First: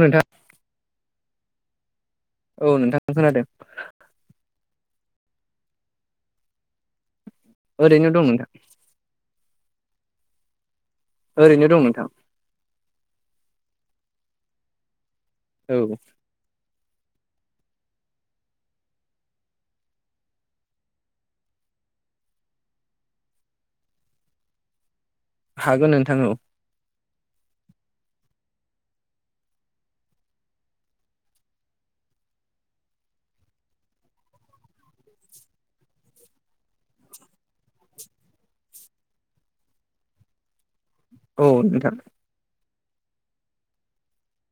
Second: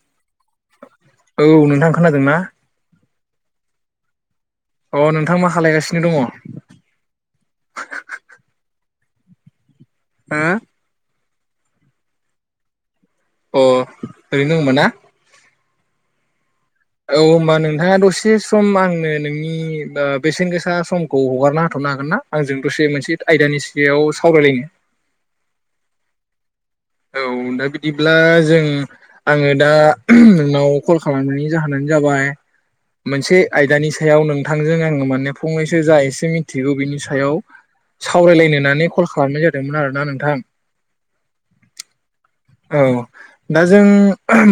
नोथां औ नोंथां। खोनादों ना? खोनादों अ नोंथां मा खालायगासिनो दङ? ओरैनो दं नोंथां । हो? ओरैनो दं नोंथां। अ ओरैनो दं होनबाना? औ। औ होमबा नोंथाङा दसे सम आंनो नोंनि बेसेन गोसा समखौ हगारना हाथ'नो हागोन ना आंजों दसे मोनसे आयदानि सायाव सावरायलायनो? हागोन नोंथां औ। औ दा बिदिब्ला जों आङो दा नोंनाव कल खालामनायनि जाहोनानो जाबाय मोनसे आयदानि सायाव नोंथांजों आङो माने फंनैसो जा एसे मिथिगौ बिनि सायाव सावरायलायनो होनानै कल खालामनाय जादोंमोन आरोना नोंथां । औ नोंथां। औ दा जों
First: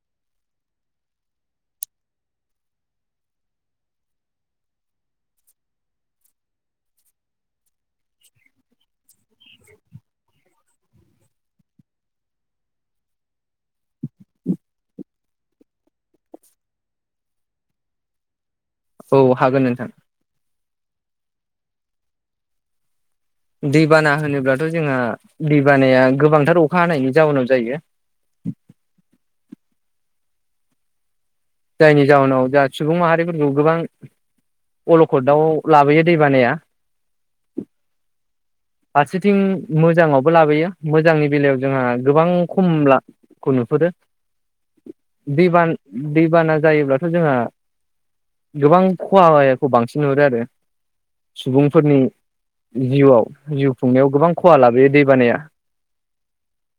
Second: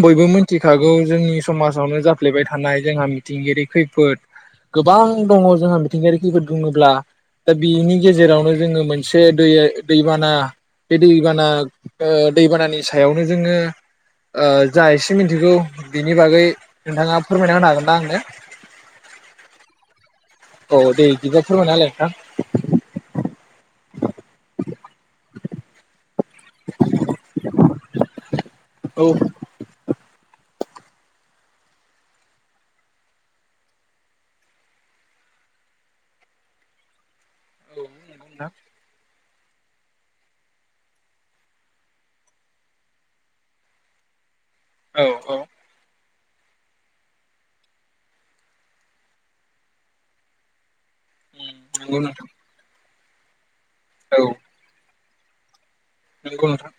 बयबो मिथिखागौ जोंनि समाजावनो जाफ्लेबाय थानाय जोंहा मिथिंगायारि खैफोद गोबां दङ जोंहा मिथिंगायारि खैफोद बुङोब्ला दा बिनि गेजेरावनो जोङो मोनसे दै दैबाना बे दैबाना ओ दैबानानि सायावनो जोङो जा एसे मिथिगौ बिनि बागै नोंथाङा फोरमायना होनो हागोना आंनो औ हागोन नोंथां औ दे दिबा फोरमायना होलाय नोंथां। दैबाना होनोब्लाथ' जोंहा दैबानाया गोबांथार अखा हानायनि जाउनाव जायो । [unintelligible] औ जायनि जाहोनाव दा सुबुं माहारिफोरखौ गोबां अलखदआव लाबोयो दै बानाया औ नंगौ नोथां। फारसेथिं मोजाङावबो लाबोयो मोजांनि बेलायाव जोंहा गोबां खमलाखौ नुहुरो औ औ बिबान दैबाना जायोब्लाथ' जोंहा गोबां खहाखौ बांसिन नहुरो आरो नंगौ सुबुंफोरनि नोंथां जिउआव जिउ खुंनायाव औ गोबां उम खहा लाबोयो दै बानाया नंगौ नोंथां।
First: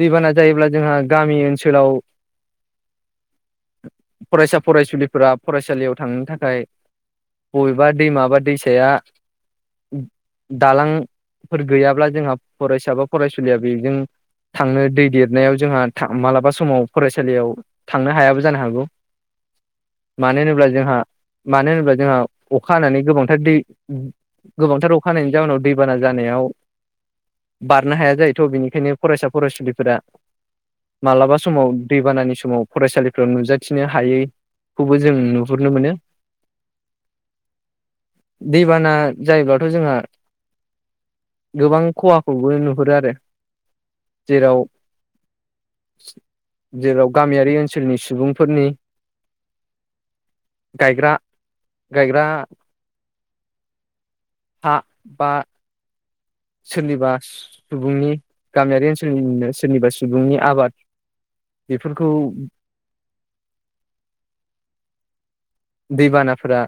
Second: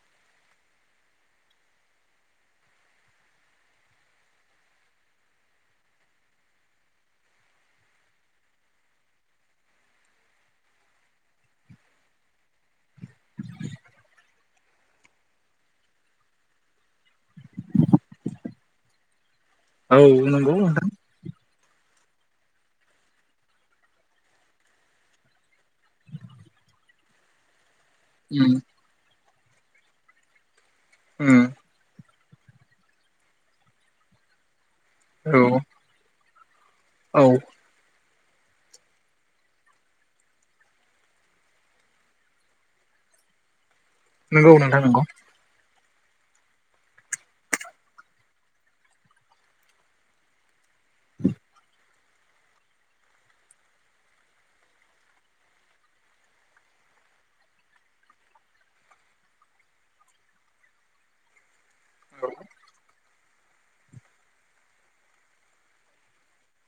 दैबाना जायोब्ला जोंहा गामि ओनसोलाव फरायसा फरायसुलिफोरा फरायसालियाव थांनो थाखाय बबेबा दैमा बा दैसाया दालांफोर गैयाब्ला जोंहा फरायसा बा फरायसुलिया बेजों थांनो दै देरनायाव जोंहा मालाबा समाव फरायसालियाव थांनो हायाबो जानो हागौ। औ मानो नंगौ होनोब्ला नोंथां। जोंहा मानो होनोब्ला जोंहा अखा हानानै गोबांथार दै गोबांथार अखानायनि जाउनाव दैबाना जानायाव बारनो हाया जायोथ' उम बेनिखायनो फरायसा फरायसुलिफोरा मालाबा उम समाव दै बानानि समाव फरायसालिफ्राव नुजाथिनो हायै खौबो जों नुहुरनो मोनो। औ दैबाना जायोबाथ' जोंहा गोबां खहाखौबो नुहुरो आरो। नंगौ जेराव नोंथां नंगौ। जेराव गामियारि ओनसोलनि सुबुंफोरनि गायग्रा गायग्रा हा बा सोरनिबा सुबुंनि गामियारि ओनसोलनिनो सोरनिबा सुबुंनि आबाद बेफोरखौ दैबानाफोरा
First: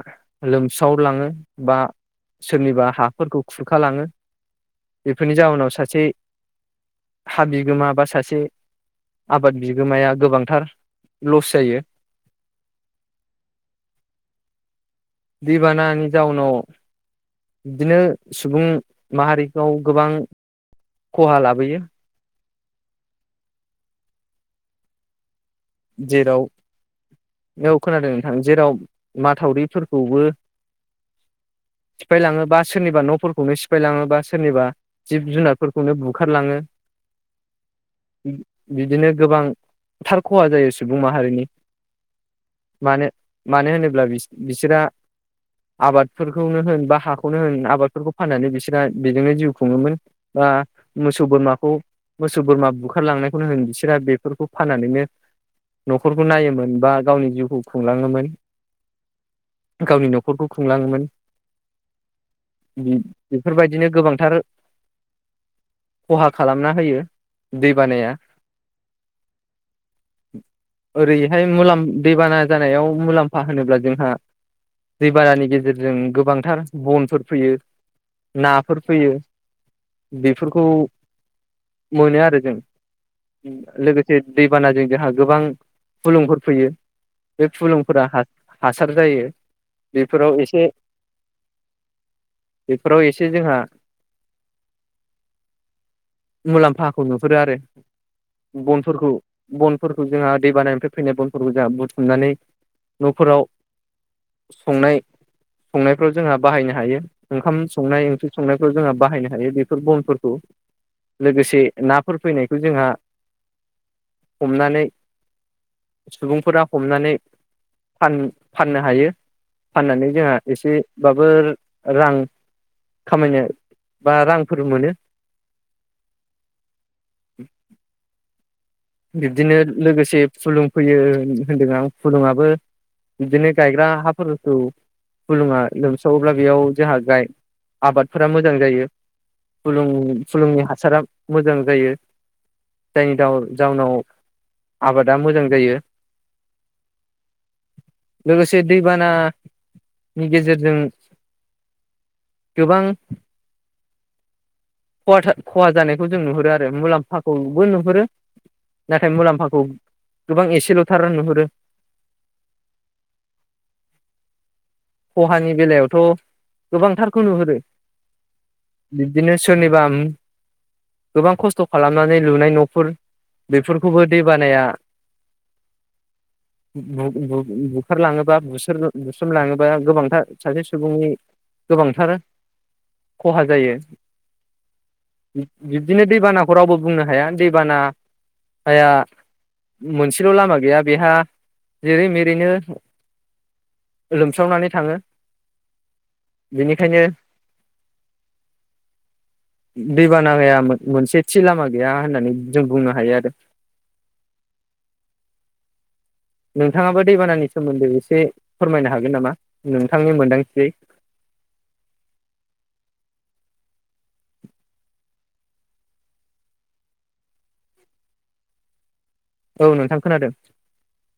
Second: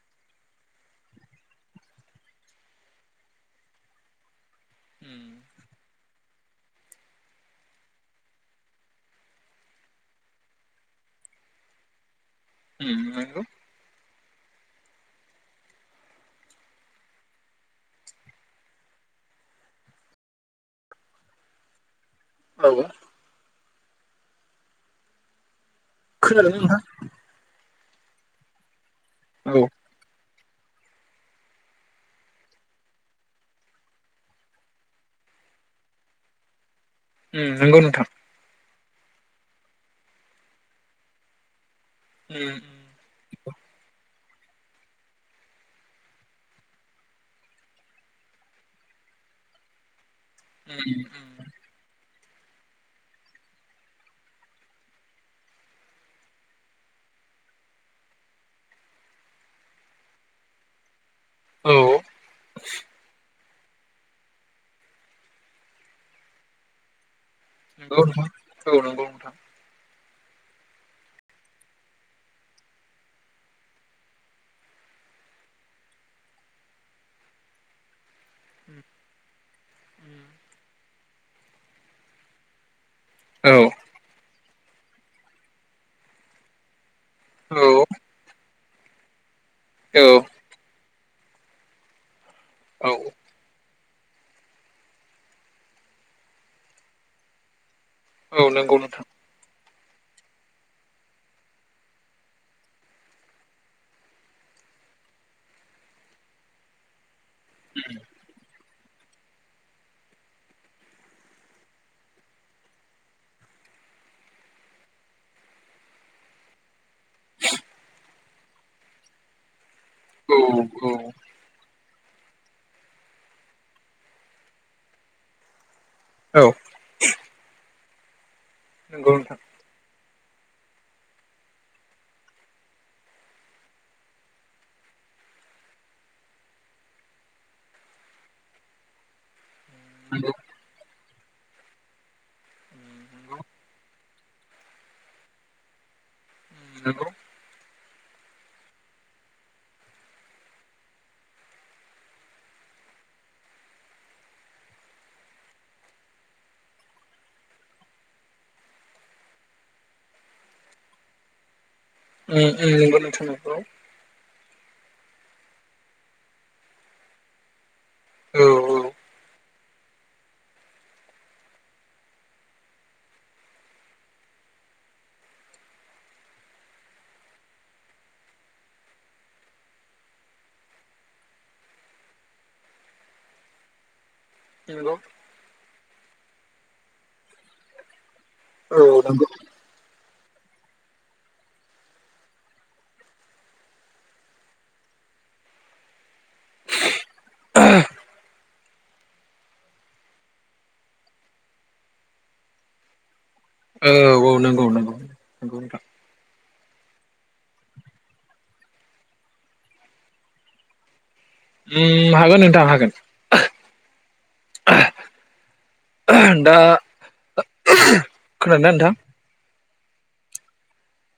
लोमस्रावलाङो बा सोरनिबा हाफोरखौ खुरखालाङो। बेफोरनि जाहोनाव सासे हा बिगोमा बा सासे आबाद बिगोमाया गोबांथार लस जायो। हुम नंगौ। दिबानानि जाउनाव बिदिनो सुबुं माहारिखौ गोबां खहा लाबोयो। औ जेराव खोनादों नोंहा? औ खोनादों नोंथां जेराव माथावरिफोरखौबो सिफायलाङो बा सोरनिबा न'फोरखौनो सिफायलाङो बा सोरनिबा जिब जुनारफोरखौनो बुखारलाङो। उम नोंगौ नोंथां बिदिनो गोबांथार खहा जायो सुबुं माहारिनि उम उम मानो मानो होनोब्ला बिस बिसोरा आबादफोरखौनो होन बा हाखौनो होन आबादफोरखौ फाननानै बिसोरा बेजोंनो जिउ खुङोमोन बा उम मोसौ बोरमाखौ मोसौ बोरमा बुखारलांनायखौनो होन बिसोरा बेफोरखौ फाननानैनो न'खरखौ नायोमोन बा गावनि जिउखौ खुंलाङोमोन गावनि न'खरखौ खुंलाङोमोन औ बे बेफोरबायदिनो गोबांथार खहा खालामना होयो नोंगौ दैबानाया नोंथां औ नंगौ नोंथां ओरैहाय मुलाम दैबाना जानायाव मुलाम्फा होनोब्ला जोंहा दैबानानि गेजेरजों गोबांथार बनफोर फैयो नाफोर फैयो बेफोरखौ मोनो आरो जों औ लोगोसे दै बानाजों जोंहा गोबां फुलुंफोर फैयो बे औ फुलुंफोरा हास हासार जायो औ बेफोराव एसे औ बेफोराव एसे जोंहा मुलाम्फाखौ नुहुरो आरो औ नंगौ नोंथां बनफोरखौ बनफोरखौ जोंहा दै बानायानिफ्राय फैनाय बनफोरखौ जोंहा बुथुमनानै न'फोराव संनाय संनायफ्राव जोंहा बाहायनो हायो ओंखाम संनाय ओंख्रि संनाय फोराव जोंहा बाहायनो हायो बेफोर बनफोरखौ लोगोसे नाफोर फैनायखौ जोंहा हमनानै सुबुंफोरा हमनानै फाननो हायो फाननानै जोंहा औ एसेबाबो रां खामायनो बा रांफोर मोनो औ नंगौ नोंथां बिबदिनो लोगोसे से फुलुं फैयो होनदों आं फुलुङाबो बिदिनो गायग्रा हाफोरखौ फुलुङा लोमसावोब्ला बेयाव जोंहा गाय आबादफोरा मोजां जायो फुुंलुं नंगौ फुलुंनि हासारा मोजां जायो जायनि जाउन जाउनाव आबादा मोजां जायो। नंगौ लोगोसे दैबानानि गेजेरजों गोबां खहा जानायखौ जों नुहुरो आरो मुलाम्फाखौबो नुहुरो नाथाय मुलाम्फाखौ गोबां एसेल'थार नुहुरो उम उम नोंथां नंगौ खहानि बेलायावथ गोबांथारखौ नुहुरो औ औ बिदिनो। सोरनिबा गोबां खस्थ खालामनानै लुनाय नफोर बेफोरखौबो दै बानाया बुखारलाङोबा बु बुस्रोमलाङोब। बा गोबांथार सासे सुबुंनि गोबांथार खहा जायो। नंगौ बिबदिनो दैबानाखौ रावबो बुंनो हाया दैबाना। औ आया नंगौ मोनसे लामा गैया बेहा जेरै मेरैनो। सोबस्रावनानै थाङो बेनिखायनो दैबानाङा मोनसे थि लामा गैया होननानै जों बुंनो हायो आरो। औ-औ नंगौ नंगौगौ नोंथां। नोंथाङाबो दैबानानि सोमोन्दै ।एसे फोरमायनो हागोन नामा नोंथांनि मोनदांथियै ओम हागोन नोंथां हागोन दा खोनादों दा नोंथां। औ नोंथां खोनादों।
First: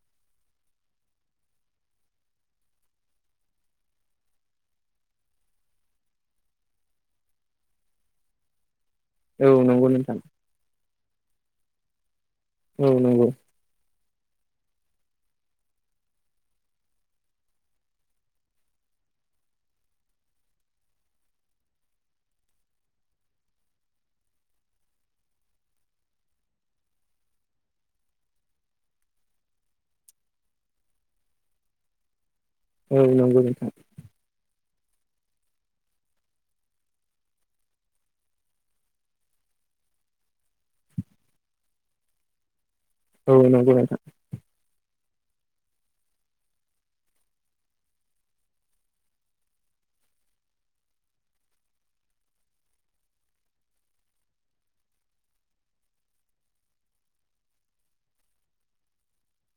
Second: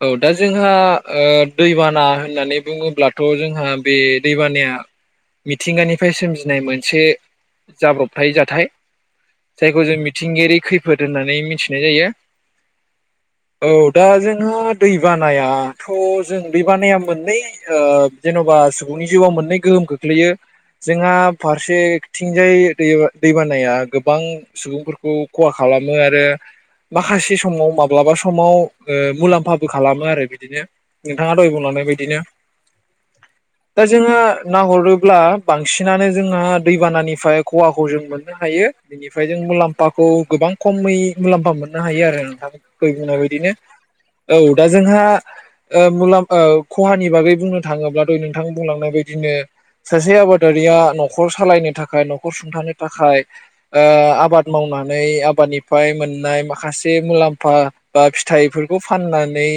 औ दा जोंहा ओ दैबाना होननानै बुङोब्लाथ जोंहा बे दैबानाया मिथिंगानिफ्राय सोमजिनाय मोनसे जाब्रबथाय जाथाय। औ जायखौ नंगौ जों नोंथां मिथिंगायारि खैफोद होननानै मि मिन्थिनाय जायो। औ नंगौ। दा जों जो दैबानायाथ जों दैबानाया ओ मोननै जेनबा सुबुंनि जिउआव मोननै गोहोम खोख्लैयो जोंहा फारसेथिंजाय दै दैबानाया गोबां सुबुंफोरखौ खहा खालामो आरो माखासे समाव माब्लाबा समाव ओ। मुलाम्फाबो खालामो आरो बिदिनो नोंथाङा दय बुंलांनाय बायदिनो। औ नांगौ नोंथां। दा जोंहा नाहरोब्ला बांसिनानो जोंहा दैबानानिफ्राय खहाखौ जों मोननो हायो बेनिफ्राय जों मुलाम्फाखौ गोबां खमै मुलाम्फा मोननो हायो आरो नोंथां। दहाय औ बुंनायबादिनो नंगौ नोंथां दा जोंहा मुलाम खहानि बागै बुंनो थाङोब्ला द नोंथां बुंलांनाय बायदिनो सासे आबादारिया नखर सालायनो थाखाय नखर सुंथानो थाखाय ओ आबाद मावनानै आबादनिफ्राय मोननाय माखासे मुलाम्फा बा फिथाइफोर। बेखौ फाननानै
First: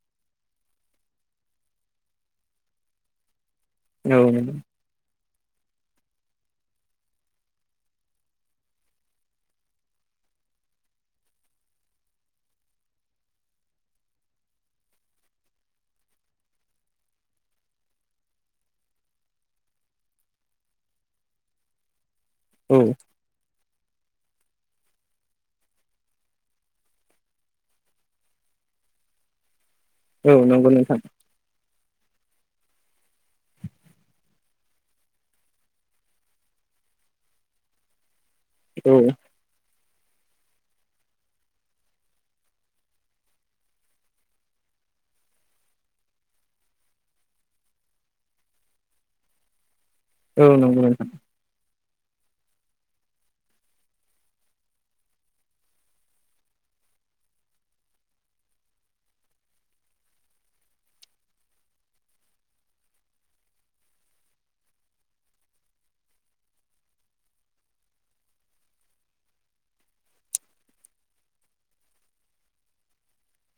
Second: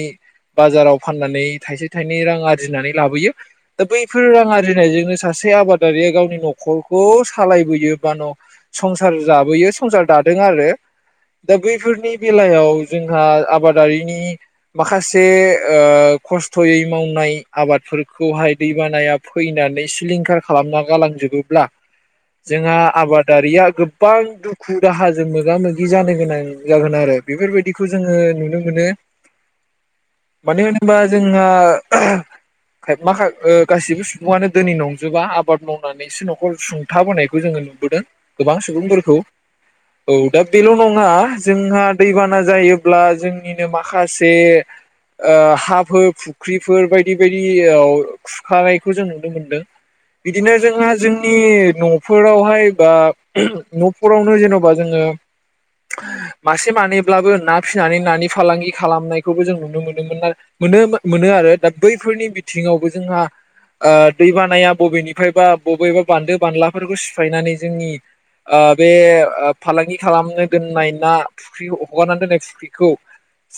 बाजाराव फाननानै थाइसे थाइनै रां आरजिनानै लाबोयो। दा औ बैफोर रां नंगौ आरिनायजोंनो। सासे आबादारिया गावनि नखरखौ सालायबोयो बा न संसार जाबोयो संसार दादों आरो दा बैफोरनि बेलायाव जोंहा आबाद। आबादारिनि माखासे ओ खस्थयै मावनाय आबादफोरखौहाय दैबानाया फैनानै सिलिंखार खालामना गालांजोबोब्ला। जोंहा औ आबादारिया। गोबां दुखु दाहाजों मोगा मोगि जानो गोनां जागोन आरो बेफोरबायदिखौ जोङो नुनो। माने औ मानो नंगौ होनोबा नोंथां जोंहा। माखा गासिबो सुबुङानो दोै नंजोबा आबाद मावनानैसो नखर सुंथाबोनायखौ जोङो नुबोदों। गोबां औ सुबुंफोरखौ। औ दा बेल नङा जोंहा दैबाना जायोब्ला जों। जोंनिनो माखासे हाफोर फुख्रिफोर बायदि बायदि खुरखानायखौ जों नुनो मोनदों। औ बिदिनो नंगौ जोंहा नोंथां जोंनि न फोरावहाय बा न'फोरावनो जेन'बा जोङो मासे मानैब्लाबो ना फिसिनानै न फालांगि खालामनायखौबो जों नुनो मोनोमोन मोन मोनो आरो, दा बैफोरनि बिथिङावबो जोंहा दैबानाया बबेनिफ्रायबा बबेबा बान्दो बानलाफोरखौ सिफायनानै जोंनि बे फालांगि खालामनो दोननाय ना फुख्रि हगारना दोननाय फुख्रिखौ।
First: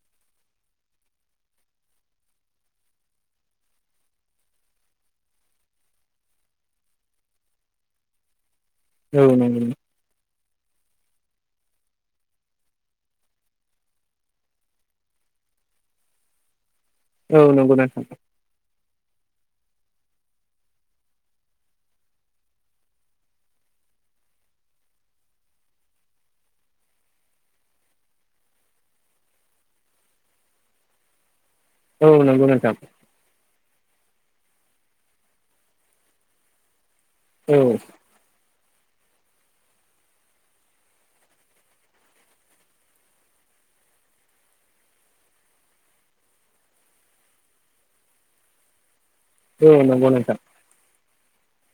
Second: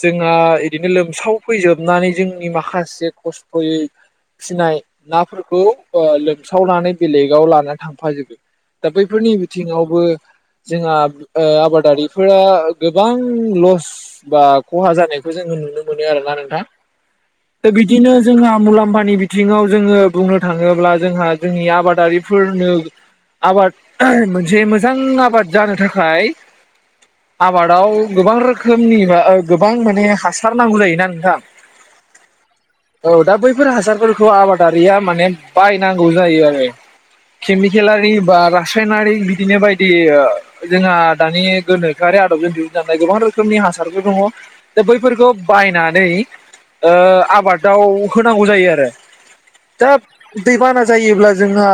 जोंहा बिदिैनो लोमसावफैजोबनानै जोंनि माखासे खस्थ'यै फिनाय नाफोरखौ लोमसावनानै बेलेगाव लानानै थांफाजोबो। दा औ बैफोरनि नंगौ बिथिङावबो जोंहा आबादारिफोरा गोबां लस बा खहा जानायखौ जोङो नुनो मोनो आरोना नोंथां। औ दा नंगौ नोंथां बिदिनो जोंहा मुलाम्फानि बिथिङाव जोङो बुंनो थाङोब्ला जोंहा जोंनि आबादारिफोरनो आबाद मोनसे मोजां आबाद जानो थाखाय आबादाव गोबां रोखोमनि। गोबां माने हासार नांगौ जायोना नोंथां? औ नंगौ नोंथां औ दा बैफोर हासार बेफोरखौ आबादारिया माने बायनांगौ जायो आरो। औ खेमि खलाारि बार सानारि बिदिनो बायदि जोंहा दानि गोनोखोआरि आदबजों दिहुनजानाय गोबां रोखोमनि हासारफोर दङ। दा बैफोरखौ बायनानै आबादाव होनांगौ जायो आरो। औ दा नंगौ नोंथां दैबाना जायोब्ला जोंहा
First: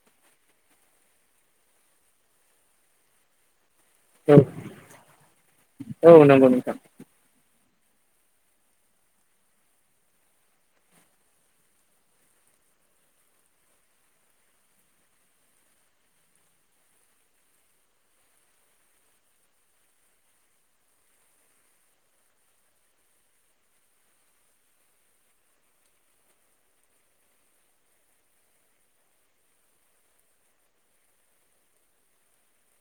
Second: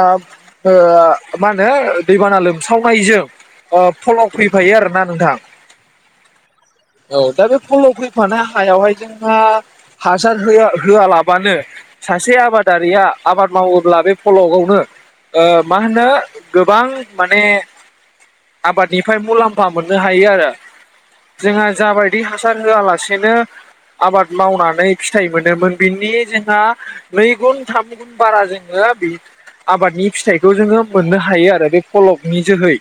मा होनो दैबाना लोमसावनायजों। फलक औ फैफायो आरोना नोंथां औ नंगौ नोंथां औ। दा बे फलक फैफानो हायावहाय जोंहा हासार होआ होआलाबानो सासे आबादारिया आबाद मावोब्ला बे फलक खौनो मा होनो गोबां माने आबादनिफ्राय मुलाम्फा मोननो हायो आरो जोंहा जाबाय बिदै हासार होआलासेनो आबाद मावनानै फिथाइ मोनोमोन बिनि जोंहा नै गुन थाम गुन बारा जोङो बे आबादनि फिथाइखौ जोङो मोननो हायो आरो, बे फलकनि जोहै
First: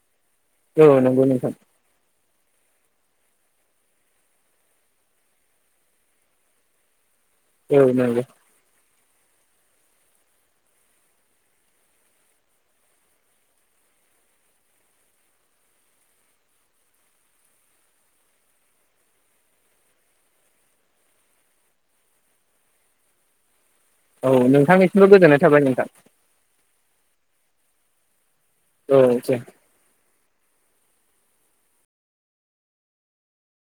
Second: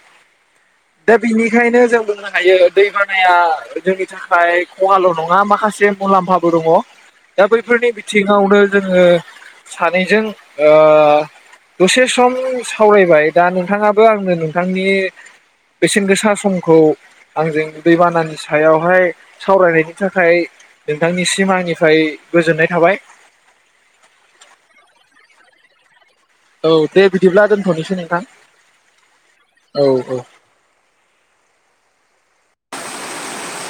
औ दा नंगौ नोंथां बिनिखायनो जों बुं थायो दै बानाया जोंनि थाखाय खवल' नङा माखासे मुलाम्फाबो दङ। दा औ बैफोरनि नंगौ बिथिङावनो जोङो। सानैजों ओ दसे सम सावरायबाय दा नोंथाङाबो आंनो नोंथांनि बेसेन गोसा समखौ आंजों दैबानानि सायाव। बेहाय सावरायनायनि थाखाय नोंथांनिसिम आंनिफ्राय गोजोननाय थाबाय। औ नोंथांनिसिमबो गोजोननाय थाबाय नोंथां। औ दे बिदिब्ला दोनथ'नोसै नोंथां। औ दे औ औ